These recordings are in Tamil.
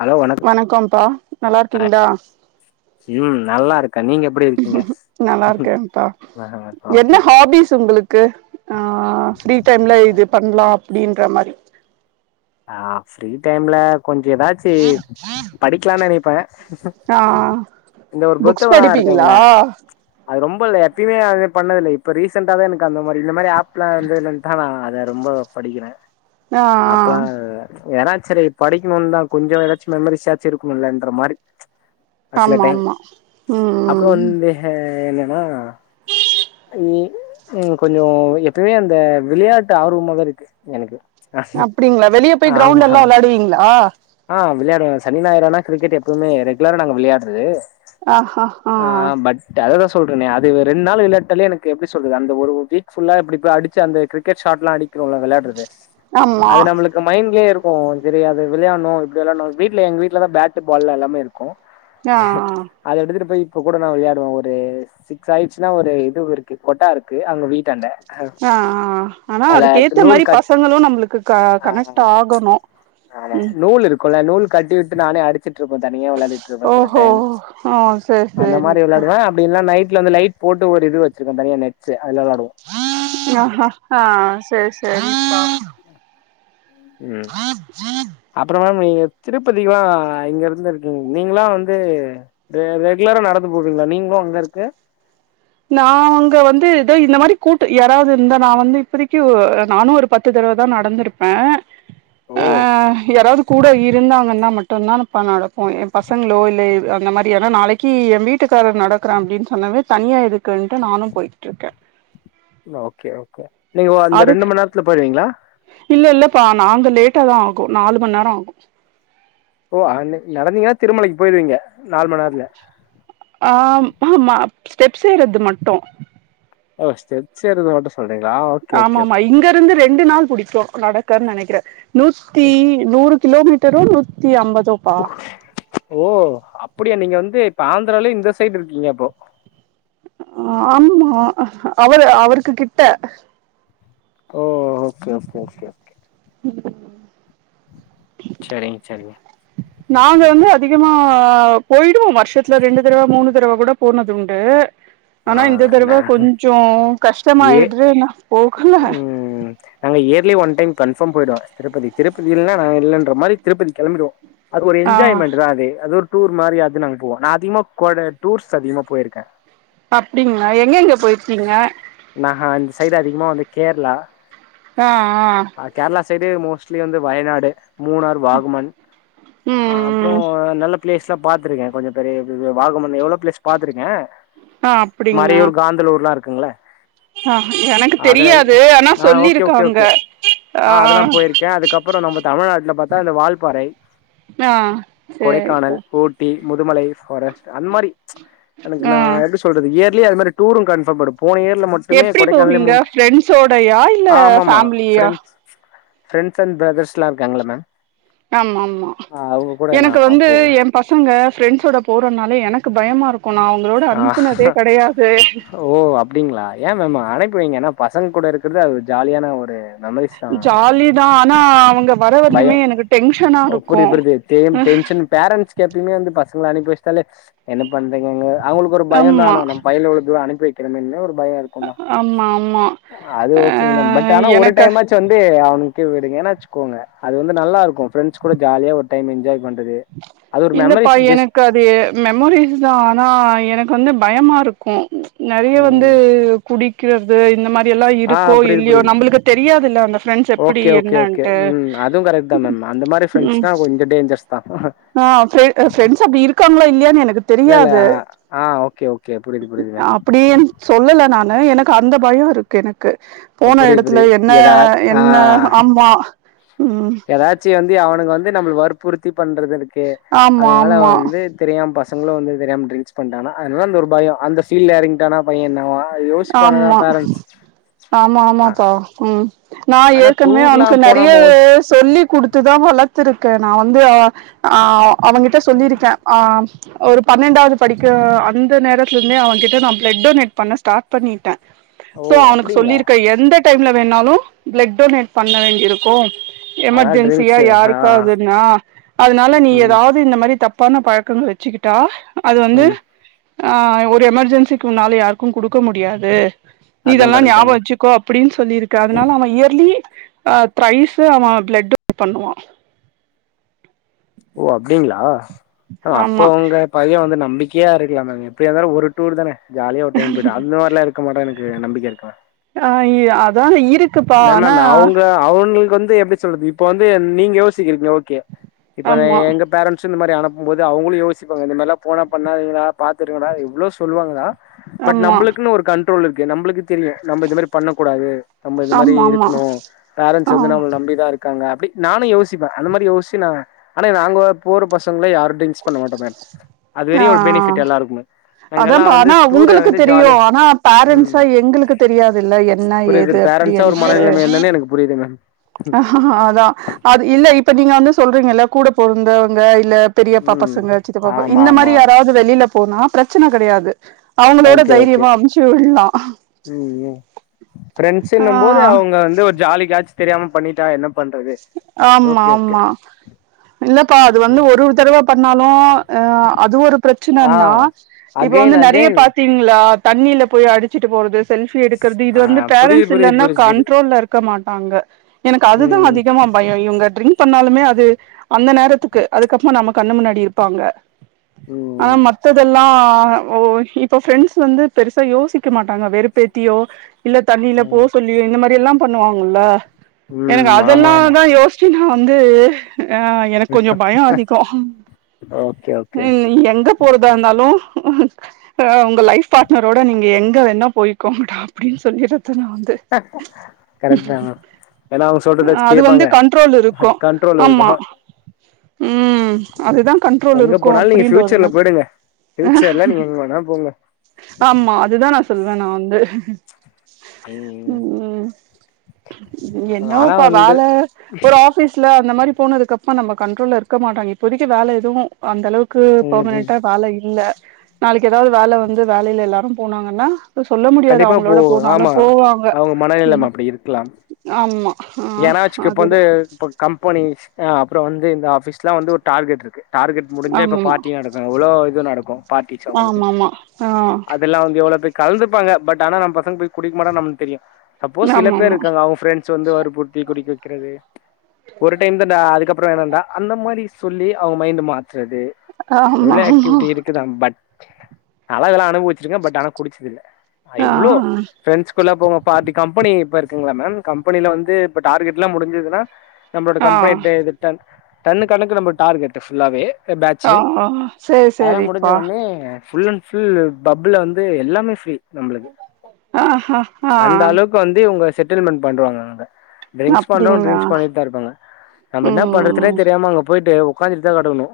ஹலோ வணக் வணகோப்பா நல்லார்க்கீங்ளா ம் நல்லா இருக்கே நீங்க எப்டி இருக்கீங்க நல்லாருக்கேன்ப்பா ஆஹா, என்ன ஓகே ஹாபிஸ் உங்ளுக் கு ஆ ஃப்ரீ டைம்ல இது பண்லா அப்டின்ற மாரி ஆ ஃப்ரீ டைம்ல கொஞ்ச் ஏதாச்சி படிக்லா நெனைப்பே ஆ இந்த ஒரு புக்ஸ் புத்தகோலா படிப்பீங்ளா இருக்குங்கள அது ரொம்பல்ல எப்யுமே அது பண்ணதில்ல இப்ப ரீசன்ண்டா தா எனக் அந்த மாரி இந்த மாரி ஆப் ப்லா இந்துனு தானா அத ரொம்போ படிக்கிற ஆ ஆ எனா ச்செரி படிக்கணுன் தா கொஞ்சு ஏதாச்சு மெமரிஸ் சாச்சுருக்கணுயெல்லன்ற மாரி அ சில ஆமா டைம் ஆமா அப்றோ ம் வந்து ஹ என்னன்னா அ இன் ம் கொஞ்சோ எப்பமே அந்த விளையாட்டு ஆர்வமா தா இருக்கு எனக்கு ஆஸ் அப்டிங்களா வெளிய போயங கிரௌண்ட்லலா வெளாடுவீங்ளா ஆ விளையாடுவ சனி நாயிர் ஆனா க்ரிக்கெட்டு எப்புமே ரெகுலரா நாங்க விளாயாட்று ஆ பட் ட்ட அரெரோ சொல்றனே அது ரெண் நாள் வெளாட்டாலே எனக்கு எப்டி சொல்லுது அந்த ஒரு ஒரு வீக் ஃபுல்லா எப்டி போ அடிச்சி அந்த க்ரிக்கெட் ஷாட்லா அடி க்யுவ்ல வெளாட்றது ஆமா அது நம்மளுக்கு மைண்லே இருக்கு சரி அது விள்யா ன்னு இப்டி வெளாட்னு வீட்ல எங்க வீட்லதா தா பேட்டு பால்லா எல்லாமே இருக்கு ஆ ஜ ஆ அத எடுத்துட்டு போய் இப்ப கூட நா விளையாடுவே ஒருஸ் சிக்ஸ் ஆய்ச்சுனா ஒரு இதுவ் இருக்கு கொட்டா இருக்கு அங்க வீட்டாண்ட ஆ ஆ ஆனா அதுல அதுக்கேத்த நூல் மாரி கட் பசங்களு நம்ளுக்கு க ஆ கனக்ட் ஆகணு ஆமா ம் நூல் இருக்குல்ல நூல் கட்டிவிட்டு நானே அடு த்துட்ருப்ப தனியா வெளாடிட்ருப்ப சில ஓஹோ டைம் ஸ் ஆ சேரி அந்த மாரி சேரிப்பா வெளாடுவேம் அப்டின்னா நைட்ல அந்த லைட் போட்டு ஒரு இது வச்சிருக்க தனியா நெட்ஸ்சு அதுல வெளாடுவோ அ ஹ ஹா சர் சரிப்பா ம் அப்றோ மேம் நீங்க திருப்பதிக்லா இங்கருந்து இருக்கீங் நீங்லா வந்து ரெ ரெகுலரா நடந்து போவிங்ளா நீங்ளு அங்க இருக்கு நாங்க வந்து இதோ இந்த மாரி கூட்டு யாராவ்து இருந்தா நா வந்து இப்பதிக்யு நானு ஒருப் பத்து தடவ தா நடந்துருப்பே ஆ ஓ யாராது கூட இருந்தாங்கன்னா மட்டுன்தா இப்ப நடப்போ என் பசங்ளோ இல்லேய் அந்த மாரியனா நாளைக் கி எ வீட்டுக்காரர் நடக்குறான் அப்டின் சொன்னாவே தனியா எதுக்குன்ட்டு நானு போய்ட்ருக்க லோ ஓகே ஓகே நீங்க ஓ அந்த அதுக்கு ரெண்டு மண்நேரத்துல போய்ருவீங்ளா இல்ல இல்லப்பா நாங்க லேட்டாதா ஆகு நாலு மண்நேர ஆகு ஓ ஆன்னெ நடந்தீங்கனா திருமலைக்கு போய்ர்விங்க நால் மண்நேத்துல ஆம் ஆமா ஸ்டெப்ஸ் ஏறது மட்டு ஓ ஸ்டெப்ஸ் ஏறது மட்டு சொல்றீங்களா ஓகே ஆமா ஓகே ஆமா ஓகே இங்கேருந்து ரெண்டு நாள் புடிக்கு நடக்க நெனக்கிற நூத்தி நூறுக் கிலோமீட்டரோ நூத்தி அம்பதோப்பா ஓ அப்படியா நீங்க வந்து இப்ப ஆந்திராலே இந்த சைடு இருக்கீங்க அப்போ அ ஆமா அவரு அவருக்கு கிட்ட ஓ ஓகே ஓகே ஓகே ம் செரிங்க செரிங்க நாங்க வந்து அதிகமா போய்டுவோ வர்ஷத்துல ரெண்டு தடவ மூணு தடவ கூடப் போனது உண்டு ஆ ஆனா இந்த தடவ நா கொஞ்சோ ஏ கஷ்டமாயிட்று நா போகல ம் நாங்க இயர்லி ஒன் டைம் கன்ஃபாம் போயிடுவோ திருப்பதி திருப்பதி இல்லன்னா நாங்க இல்லன்ர மாரி திருப்பதி கிளம்பிடுவோ அது ஒரு ஆ என்ஜாய்மெண்ட் தா அது அது ஒரு டூர் மாரி அது நாங்க போவோ நா அதிகமா கொட டூர்ஸ் அதிகமா போயிருக்கே அப்டிங்களா எங்கெங்க போயிர்க்கீங்க நாஹ இந்த சைடு அதிகமா வந்து கேர்ளா ஆ ஆ அ கேரளா சைடு மோஸ்ட்லி வந்து வயநாடு மூணாறு வாகுமன் ம் அப்புற ம் நல்ல பிளேஸ் ச்ச பாத்திருக்கே கொஞ்ச பெரிய வாகமன் எவ்ளோ பிளேஸ் பாத்துருக்கே ஆ அப்டிங்களா மறையூர் காந்தலூர்லா இருக்குங்கள ஆ எனக்கு அதல் தெரியாது ஆனா ஆ ஓகே ஓகே சொல்லிருக்காங்க ஓகே ஆ அதெல்லா போயிருக்கே அதுக்கப்புற நம்ம தமிழ்நாட்டுல பாத்தா இந்த வால்பாறை ஆ செரிப்பா டி முதுமலை ஃபாரஸ்ட் அந்த மாரி எனக்கு ஆ நா எப்டி சொ ல்றது இயர்லி அது மாறி டூரு கன்ஃபாம் போயிடு போன இயர்ல மட்டுமே எப்டி கொடை போவீங்க நல்லமூட் ஃப்ரெண்ட்ஸோடயா இல்ல ஆமாமா ஃபேமிலியா ஃப்ரெண்ட்ஸ் ஃப்ரெண்ட்ஸ் அண்ட் பிரதர்ஸ்லா இருக்காங்கல்ல மேம் ஆமா ஆமா அவங்க கூட நா எனக்கு வந்து போவே எம் பசங்க ஃப்ரெண்ட்ஸோட போறனாலே எனக்கு பயமா இருக்கு நா அவுங்களோட ஆ அனுப்புனதே கெடையாது ஓ அப்டிங்களா ஏன் மேம் அனுப்பி வைங்க ஏன்னா பசங்க கூட இருக்கறது அது ஜாலியான ஒரு மெமரீஸ் ஜாலி தா ஆனா அவுங்க வர வரைக்குமே பயம் எனக்கு டென்ஷனா இருக்கு புரிது புரிது தேம் டென்ஷன் பேரண்ட்ஸ்க்கு எப்பயுமே வந்து பசங்கள அனுப்பி வெச்சுட்டாலே என்ன பண்றீங்க அ ங்க அவுங்களுக்கு ஒரு பயோ ஆமா தான மேம் பயலுவழுக்குள்ள அனுப்பி வெக்கறமேன்னு ஒரு பய இருக்குந்தா ஆமா ஆமா அது ஆ ஓகேதா பட் ஆனா ஒரு எனக்கு டைமாச்சு வந்து து அவனுக்கே விடுங்கன வச்சுகோங்க அது வந்து நல்லா இருக்கு ஃப்ரெண்ட்ஸ் கூட ஜாலியா ஒரு டைம் என்ஜாய் பண்றது அது ஒரு இல்லப்பா மெமரிஸ் ஜஸ்ட் எனக் கு அது மெமோரீஸ் தா ஆனா எனக்கு வந்து பயமா இருக்கு நறைய வந்து ம் குடிக்கிறது இந்த மாரி ரி எல்லா ஆ இருக்கோ புரியுது இல்லையோ புரியுது நம்மளுக்கு தெரியாது இல்ல அந்த ஃப்ரெண்ட்ஸ் எப்படி ஓகே ஓகே ஓகே என்னன்ட்டு ம் அதுவு கரெக்ட் தா மேம் அந்த மாரி ம் ஃப்ரெண்ட்ஸ்னா கொஞ்ச டேஞ்சரஸ்தா ஆ ஃப்ரெ ஃப்ரெண்ட்ஸ் அப்டி இருக்காங்களா இல்லையான்னு எனக்கு இல்ல இல்ல தெரியாது ஆ ஓகே ஓகே புரியுது புரியுதுங்க அப்டியே சொல்லல நானு எனக்கு அந்த பயோ இருக்கு எனக்கு போன புரியுது எடத்துல புரியுது என்ன எதா ஆ என்ன ஆமா ம் எதாச்சி வந்து அவனுங்க வந்து நம்ம வற்புறுத்தி பண்றது இருக்கு ஆமா அதுனால வந்து தெரியாம பசங்களும் வந்து தெரியாம டிரிங்ஸ் பண்டாங்கனா அதனால அந்த ஒரு பயோ அந்த ஃபீல்ல எறங்கிட்டானா பையன் என்னாவா யோசிப்பாங்கதா ஆமா பேரண்ட்ஸ் ஆமா அ ஆமாப்பா ம் நா ஆனா ஏற்கனவே டூர்லா அவுனுக்கு போனா நறைய மோஸ் சொல்லி குடுத்துதா வளர்த்துருக்க நா வந்து ஆ அ அவங்கிட்ட சொல்லியிருக்க அ ஒரு பன்னெண்டாவது படிக்க அந்த நேரத்துலே இருந்தே அவன் கிட்ட நா ப்ளட் டொனேட் பண்ண ஸ்டார்ட் பண்ணிட்ட ஓ சோ அவனுக்கு அப்டிங்களா சொல்லிருக்க எந்த டைம்ல வேணாலு பிளட் டொனேட் பண்ண வேண்டிய இருக்கு ஆனா எமர்ஜென்சியா ட்ரிங்க்ஸு ஆ யாருக்காவுதுன்னா அதனால நீ ம் ஏதாவது இந்த மாரி தப்பான பழக்கங்கள் வ வச்சக்கிட்டா அது வந்து ம் அ ஒரு எமர்ஜென்சிக்கு உன்னால யாருக்கு குடு க்க முடியாது நீ அதுவு இதெல்லா கரெக்ட் தா ஞாபோ மேம் வச்சு க்கோஅப்டின்னு சொல்லிருக்க அதனால அவ இயர்லி அ த்ரைஸ்ஸு அவ பிளட் டொனேட் பண்ணுவா ஓ அப்டிங்களா அ ஆமா அப்ப உங்க பைய்ய வந்து நம்பிக்கையா இருக்கலாமேங்க எப்படியா இருந்தாலு ஒரு டூர் தான ஜாலிய ஒரு டைம் போயிட்டு அந்த மாரில்லா இருக்க மாட்டா எனக்கு நம்பிக்கை இருக்குமா ஆ இ அதான இருக் என்னா மேம் அவுங்க அவனுங்களுக்கு வந்து எப்டி சொல்றது இப்ப வந்து நீங்க யோசிக்கிறீங்க ஓகே இப்பவே ஆமா எங்க பேரண்ட்ஸ் சு இந்த மாரி அனுப்பும் போது அவுங்களு யோசிப்பாங்க இந்த மாரிலா போன பண்ணாதீங்கடா பாத்து இருங்கடா எவ்ளோ சொல்லுவாங்கதா பட் ஆமா நம்பளுக்குன்னு ஒரு கண்ட்ரோல் இருக்கு நம்பளுக்கு தெரியு நம்ப இது மாரி பண்ண கூடாது நம்ப இது மாரி ஆமா ஆமா இருக்கணு பேரண்ட்ஸ்சு ஆ வந்து நம்பள நம்பிதா இரு க்காங்க அப்டி நானு யோசிப்ப அந்த மாரி யோஸ்ச்சு நா ஆனா நாங்க போற பசங்கள யாரு டிரிங்க்ஸ் பண்ண மாட்டோ மேம் அது ஆ வரையு ஒரு பெனிஃபிட் எல்லாருக்குமே நாங்கெல்லா அதாப்பா வந்து ஆனா டூர உங்களுக்கு வந்து தெரியு ஜாலியா ஆனா ம் பேரண்ட்ஸா எங்களுக்கு தெரியாதுல என்ன ஏது புரியுது பேரண்ட்ஸா ஒரு மனநிலைமை அப்டின்ட்டு என்னன்னு எனக்கு புரியுது மேம் ஹ அதா அது இல்ல இப்ப நீங்க வந்து சொல்றீங்கல்ல கூட பொறந்தவங்க இல்ல பெரியப்பா ம் பசங்க சித்தப்பா ப ஆமா இந்த ஆமா மாரி யாராவது வெளியில போனா பிரச்சன கடையாது. அவுங்களோட ஓகே ஓகே தைரியமா அமுச்சு விடலா ஃப்ரெண்ட்ஸ்ஸு என்னும் போது ஆ அவுங்க வந்து ஒரு ஜாலிக்காச்சு தெரியாம பண்ணிட்டா என்ன பண்றது ஆமா ஓகே ஓகே ஆமா. இல்லப்பா அது வந்து ம் ஒரு ஒரு தடவ பண்ணாலு அ அது ஒரு ஆ பிரச்சனன்னா அகைன் அங் நறைய பாத்தீங்களா தண்ணில போய் அடிச்சிட்டு போறது. செல்ஃபி எடுக்கிறது இது ஆ வந்து புரியுது பேரண்ட்ஸ் புரியுது இல்லன்னா புரியுது புரியுது கண்ட்ரோல்ல இருக்க மாட்டாங்க எனக்கு அதுதா ம் அதி கமா பயோ இவுங்க ட்ரிங்க் பண்ணாலுமே அது அந்த நேரத்துக்கு அதுக்கப்மா நம்ம கண்ணு முன்னாடி இருப்பாங்க. ஆனா ம் மத்ததெல்லா ஓ இப்ப ஃப்ரெண்ட்ஸ் வந்து பெருசா யோசி. க்க மாட்டாங்க வெறுப்பேத்தியோ இல்ல தண்ணில போ ம் சொல்லியோ இந்த மாரி எல்லா பண்ணுவாங்கல்ல ம் ஆமா ஆமா. இது யோஷ்சினா வந்து‌ அ எனக்கு கொஞ்சோ பயோ அதிகோ ஓகே ஓகே இ எங்க போறதா இருந்தாலு அ உங்க லைஃப் பார்ட்னரோட நீங்க எங்க வேனா போயிக்கோங்கடா அப்டின்னு சொல்லிறது அத்தன வந்து கரெக்ட் தா ஏன்னா அவங்க சொல்றதாச்சு அது வந்து கேப்பாங்க கண்ட்ரோல் இருக்கு கண்ட்ரோல் ஆமா. இருக்கு ம் அதுதா கண்ட்ரோல் இருக்கு அப்டின்ற ஒரு நம் ஃபியூச்சர்ல்ல நீங்க எங்க வேணா போங்க. ஆமா அதுதா நா சொல்லுவ நா வந்து. ம் ம் இது ஆனா என்னவோபா வந்து வேல ஒரு. ஆஃபீஸ்ல அந்த மாரி போனதுக்கு அப்பம நம்ம கண்ட்ரோல இருக்க மாட்டாங்க இப்போதைக்கு வேல எதுவு அந்த அளவுக்கு ம் ம் பர்மனென்ட்டா வேல இல்ல நாளைக்கக ஏதாது வேல வந்து வேலையில எல்லாரு போனாங்கன்னா. இப்ப சொல்ல முடியாது கண்டிப்பா போ அவுங்களோட போனாலு ஆமா போவாங்க அவங்க மனநிலைமை ம் ஆமா ஆ ஏனா வெச்சுக்க இப்ப வந்து அதுதா இப்ப கம்பெனிஸ் அ அப்றோ வந்து இந்த ஆஃபீஸ்லா வந்து ஒரு டார்கெட் இருக்கு டார்கெட் முடிஞ்சா இப்ப ஆமாமா பார்ட்டி நடக்கு எவ்ளோ இது நடக்கு பார்ட்டிஸ் அவுங்களுக்கு ஆமாமா ஆ அது அப்பில்லா வந்து எவ்ளோ கலந்துப்பாங்க பட் ஆன நம் பசங்க போய் குடிக்க மாட்டங் நம்ளுக் தெரியு சப்போஸ் சில பேர் ஆமாமா இருக்காங்க அவுங்க ஃப்ரெண்ட்ஸ் வந்து வற்புறுத்தி குடி வெக்கிறது. ஒரு டைம் தான்ண்டா அதுக்கப்புறம் வேணாம்டா அந்த மாரி சொல்லி அவுங்க மைண்ட் மாத்துறது. ஆமா எவ்ளோ ஆமா ஆக்டிவிட்டி இருக் க்கு தா பட் நால்லா இதெல்லா அனுபவிச்சிருக்கே பட் ஆன குடிச்சதில்ல ஆ எவ்ளோ ஃப்ரெண்ட்ஸ் ல்ல போவாங் பார்ட்டி கம்பெனி இப்ப இருக்குங்கள மேம் கம்பெனில வந்து இப்ப டார்கெட்லா முடிஞ்சிதுனா நம்மளோட ஆ கம்பெனிட்ட இது டன் டன்னு கணக்குல நம்ம டார்கெட் ஃபுல்லாவே ஆ பேட்ச்சு சேரி அதெல்லா முடிஞ்ச சேரிப்பா ஒட்னே ஃபுல்லன் ஃபுல் ஃபுல் பப்புல வந்து எல்லாமே ஃப்ரீ நம்மளுக்கு ஆஹா ஆ அந்த அளவு ளவு வந்து இவுங்க செட்டில்மெண்ட் பண்றுவாங்க அவுங்க ட்ரிங்க்ஸ் பண்றவங்க அப்டிங்களா ட்ரிங்க்ஸ் பண்ணிட்டு தா இருக்காங்க நம்ம என்ன பண்றதுனே ம் தெரியாம அங்க போயிட்டு ஒக்காந்துட்டுதா கெடக்கனு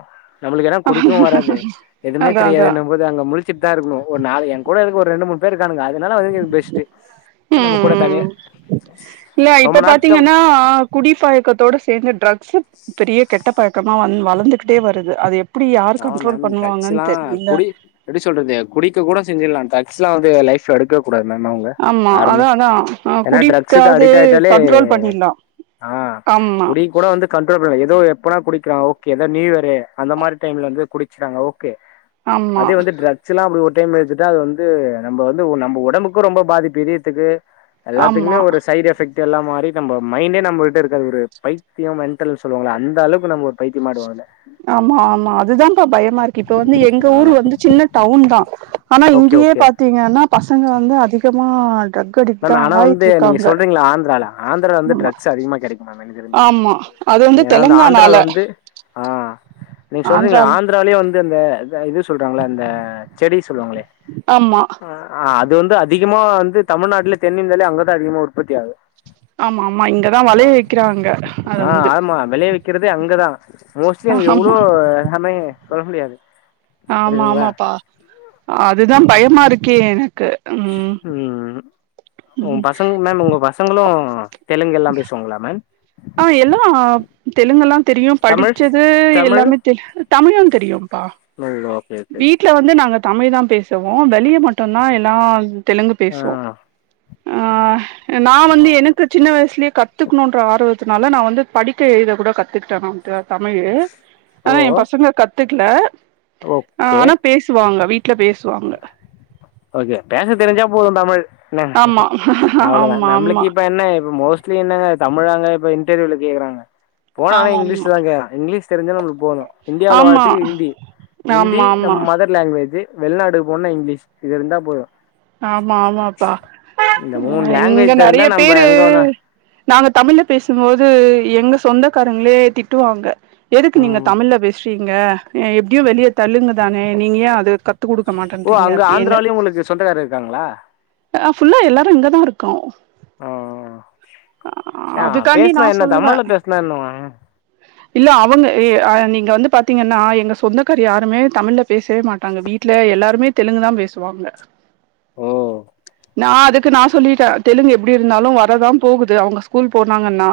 நம்மளுக்கு ஏனா குடிக்கவு வராது எதுவுமே அதா தெரியாது அதா நம்ம போது அங்க முழிச்சிட்டுதா இருக்கனு ஒரு நாலு என்கூட இருக்க ஒரு ரெண்டு மூணு பேரு இருக்கானுங்க அது இதனால அதுக்கு இது பெஸ்ட்டு நம்ம ம் கூட தனியா ம் இல்ல இப்ப ரொம்ப நாள் பாத்தீங்கன்னா குடிப்பழக்கத்தோட சேந்து ட்ரக்ஸ்சு பெரிய கெட்டபழக்கமா வந் வளந்துகிட்டே வருது அது எப்டி யார் ஆமா கண்ட்ரோல் மேம் பண்ணுவாங்கன்னு ட்ரக்ஸ்லா தெரில குடி எப்டி சொல்றது குடிக்க கூட செஞ்சிட்லா ட்ரக்ஸ்லா வந்து லைஃப் ஆமா அதா அதா அ ஏன்னா ட்ரக்ஸுக்கு குடிக்காது அடிக்ட் ஆயிட்டாலே கண்ட்ரோல் பண்ணிட்லா ஆ ஆமா குடி கூட வந்து கண்ட்ரோல் பண்ணலா ஏதோ எப்பனா குடிக்கிறாங்க ஓகே ஏதோ நியூ இயரு அந்த மாரி டைம்ல வந்து குடிச்சிட்றாங்க ஓகே ஆமா அதே வந்து ட்ரக் சிலாம் அப்டி ஒரு டைம் எடுத்துட்டா அது வந்து நம்ப வந்து நம்ப ஒடம்புக்கு ரொம்ப பாதிப்பு இதயத்துக்கு ஆமா எல்லாத்துக்குமே ஒரு சைட் எஃபெக்ட் எல்லா மாரி நம்ப மைண்டே நம்மட்ட இருக்காது ஒரு பைத்தியோ மென்டல் சொல்லுவாங்கல்ல அந்த அளவுக்கு நம்போ பைத்தியமாயிடுவோ அதல ஆமா ஆமா அதுதாம்பா பயமாயிருக்கு இப்ப வந்து எங்க ஊரு ஆமா வந்து சின்ன டவுன் தா ஆனா ஓகே இங்கயே ஓகே பாத்தீங்கன்னா பசங்க வந்து அதிகமா டிரக் அடிக்ட் மேம் தா ஆனா வந்து நீங்க ஆயிட்டிருக்காங்க சொல்றீங்களா ஆந்திரால ஆந்திரால வந்து ஆமா ட்ரக்ஸ் அதிகமா கெடைக்கும் மேம் எனக்கு தெரிஞ்சு ஆமா அது வந்து ஏன்னா அந்த ஆந்திரால தெலுங்கானால வந்து ஆ நீங்க சொல்றீங்களே ஆந்திரால ஆந்ராலேயே வந்து அந்த அந்த இது சொல்றாங்களே அந்த செடி சொல்லுவாங்களே ஆமா ஆ அது வந்து அதிகமா வந்து தமிழ்நாட்டுல தென் இந்தியாலையே அங்கதா அதிகமா உற்பத்தி ஆகுது ஆமா ஆமா இங்கதா ஆ வெளைய வெக்கிறாங்க அத ஆ வந்து ஆமா வெளைய வெக்கிறதே அங்கதா மோஸ்ட்லி அங்க எவ்ளோ ஆமா அமே சொல்ல முடியாது ஆமா புரியுதுங்களா ஆமாப்பா அதுதா பயமா இருக்கே எனக்கு ம் ம் ஒ ம் பசங்ளா நுங்க பச சங்களு தெலுங்கெல்லா பேசுவாங்களா மேம் ஆ எல்லா தெலுங்கெல்லா தெரியு தமிழ் படிச்சது தமிழ் எல்லாமே தெலு தமிழும் தெரியும்பா தமிழ் ஓகே ஓகே ஓகே வீட்ல வந்து நாங்க தமிழ் தா பேசுவோ வெளிய மட்டுந்தா எல்லா தெலுங்கு பேசுவோ ஆ ஆ நா வந்து எனக்கு சின்ன வயசுலே கத்துக்ணுன்ற ஆர்வ த்துனால நா வந்து படிக்க எழுத கூட கத்துகிட்டே நா த தமிழு ஓ ஆனா எ பசங்க கத் த்துக்கல ஆ ஓகே ஆனா பேசுவாங்க வீட்ல பேசுவாங்க ஓகே பேச தெரிஞ்சா போது தமிழ் மேம் ஆமா அவளதா ஆமா ஆமா நம்ளுக்கு இப்ப என்ன இப்ப மோஸ்ட் ஸ்ட்லி என்னங்க தமிழாங்க இப்ப இன்டர்வியூல கேக்குறாங்க போலானா ஆமாமா இங்லீஷ் தா கேக்குறா இங்லீஷ் தெரிஞ்சா நம்மளுக்கு போது இன்டியால ஆமா வாழற்த்துக்கு ஹிந்தி இந்தி ஆமா ஆமா நம்ம மதர் லாங்குவேஜு வெளிநாடுக்கு போன்னா இங்லீஷ் இது இருந்தா போது ஆமா ஆமாப்பா இந்த மூணு அ இங்க லாங்குவேஜ் தெரிஞ்சா நெறைய நம்ம பேரு எங்க வேணா நாங்க தமிழ்ல பேசும் போது எங்க சொந்தக்காரங்களே திட்டுவாங்க எதுக்கு நீங்க ம் தமிழ்ல பேசுறீங்க அ எப்டியு வெளிய தெலுங்கு தானே நீங்கயே அது க த்துகுடுக்க மாட்டேன்றீங்க அப்டியின்னு சொந்தக்கார இருக்காங்ளா அ ஃபுல்லா எல்லாரு இங்கதா இருக்கோ யா அதுக்காண்டி பேசுனா நா என்ன சொல்லுவே தமிழ்ல பேசுனா என்னவா இல்ல அவுங்க எ அ நீங்க வந்து பாத்தீங்கனா எங்க சொந்தக்காரு யாருமே தமிழில பேசவே மாட்டாங்க வீட்ல எல்லாருமே தெலுங்கு தா பேசுவாங்க ஓ நா அதுக்கு நா சொல்லிட்டே தெலுங்கு எப்டி இருந்தாலு வரதா போகுது அவுங்க ஸ்கூல் போனாங்கன்னா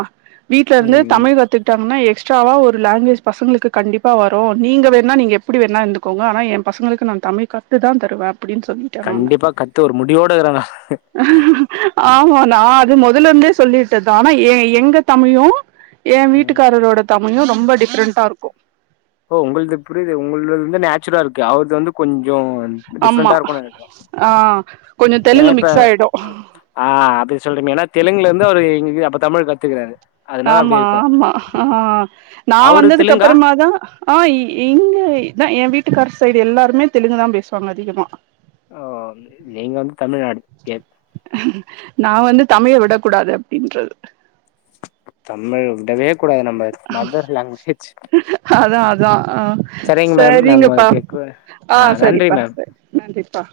வீட்ல இருந்து ம் தமிழ் கத்துக் டம்னா எக்ஸ்ட்ராவா ஒரு லாங்குவேஜ் பசங்களுக்கு கண்டிப்பா வரு நீங்க வேணா நீங்க எப்டி வேணா இருந்துக் கோங்க ஆனா எ பசங்களுக்கு நா தமிழ் காத்து தா தருவே அப்டின் சொல்லி கண்டிப்பா கத்து ஒரு முடிவோடு இருக்றாங்க ஆமா நா அது மொதல இருந்தே சொல்லிட்டேதா ஆனா எ எங்க தமிழு எ ம் வீட்டுக்காரரோட தமிழு ரொம்ப டிஃப்ரெண்ட்டா இருக்கு ஓ உங்கள்து புரியுது உங்கள்து வந்து நேச்சுரா இருக்கு அவரது வந்து கொஞ்ச ஆமா டிஃப்ரெண்டா இருக்குணு நெனைக் ஆ கொஞ்சம் ஏனா தெலுங்கு இப்ப மிக்ஸ் ஆயிடும் ஆ அப்டி சொல்றீங்க ஏனா தெலுங்குல இருந்து அவரு இங்க அப்ப தமிழ் கத்துக்குறாரு அதனால ஆமா அப்டி இருக்கும் ஆமா ஆ நா அவரு வந்ததுக்கு தெலுங்கா அப்பறமாதா ஆ இ இங்க இதா எ வீட்டுக்காரு சைடு எல்லாருமே தெலுங்கு தா பேசுவாங்க அதிகமா ஓ நீங்க வந்து தமிழ்நாடு எ நா வந்து தமிழ விடக் கூடாது அப்டின்றது தமிழ் விடவே கூடாது நம்ப மதர் லாங்குவேஜ் அதா அதா ஆ செரிங்க மேம் நம்ம சரிங்கப்பா கேக்கு ஆ செரிப்பா செரி நன்றிப்பா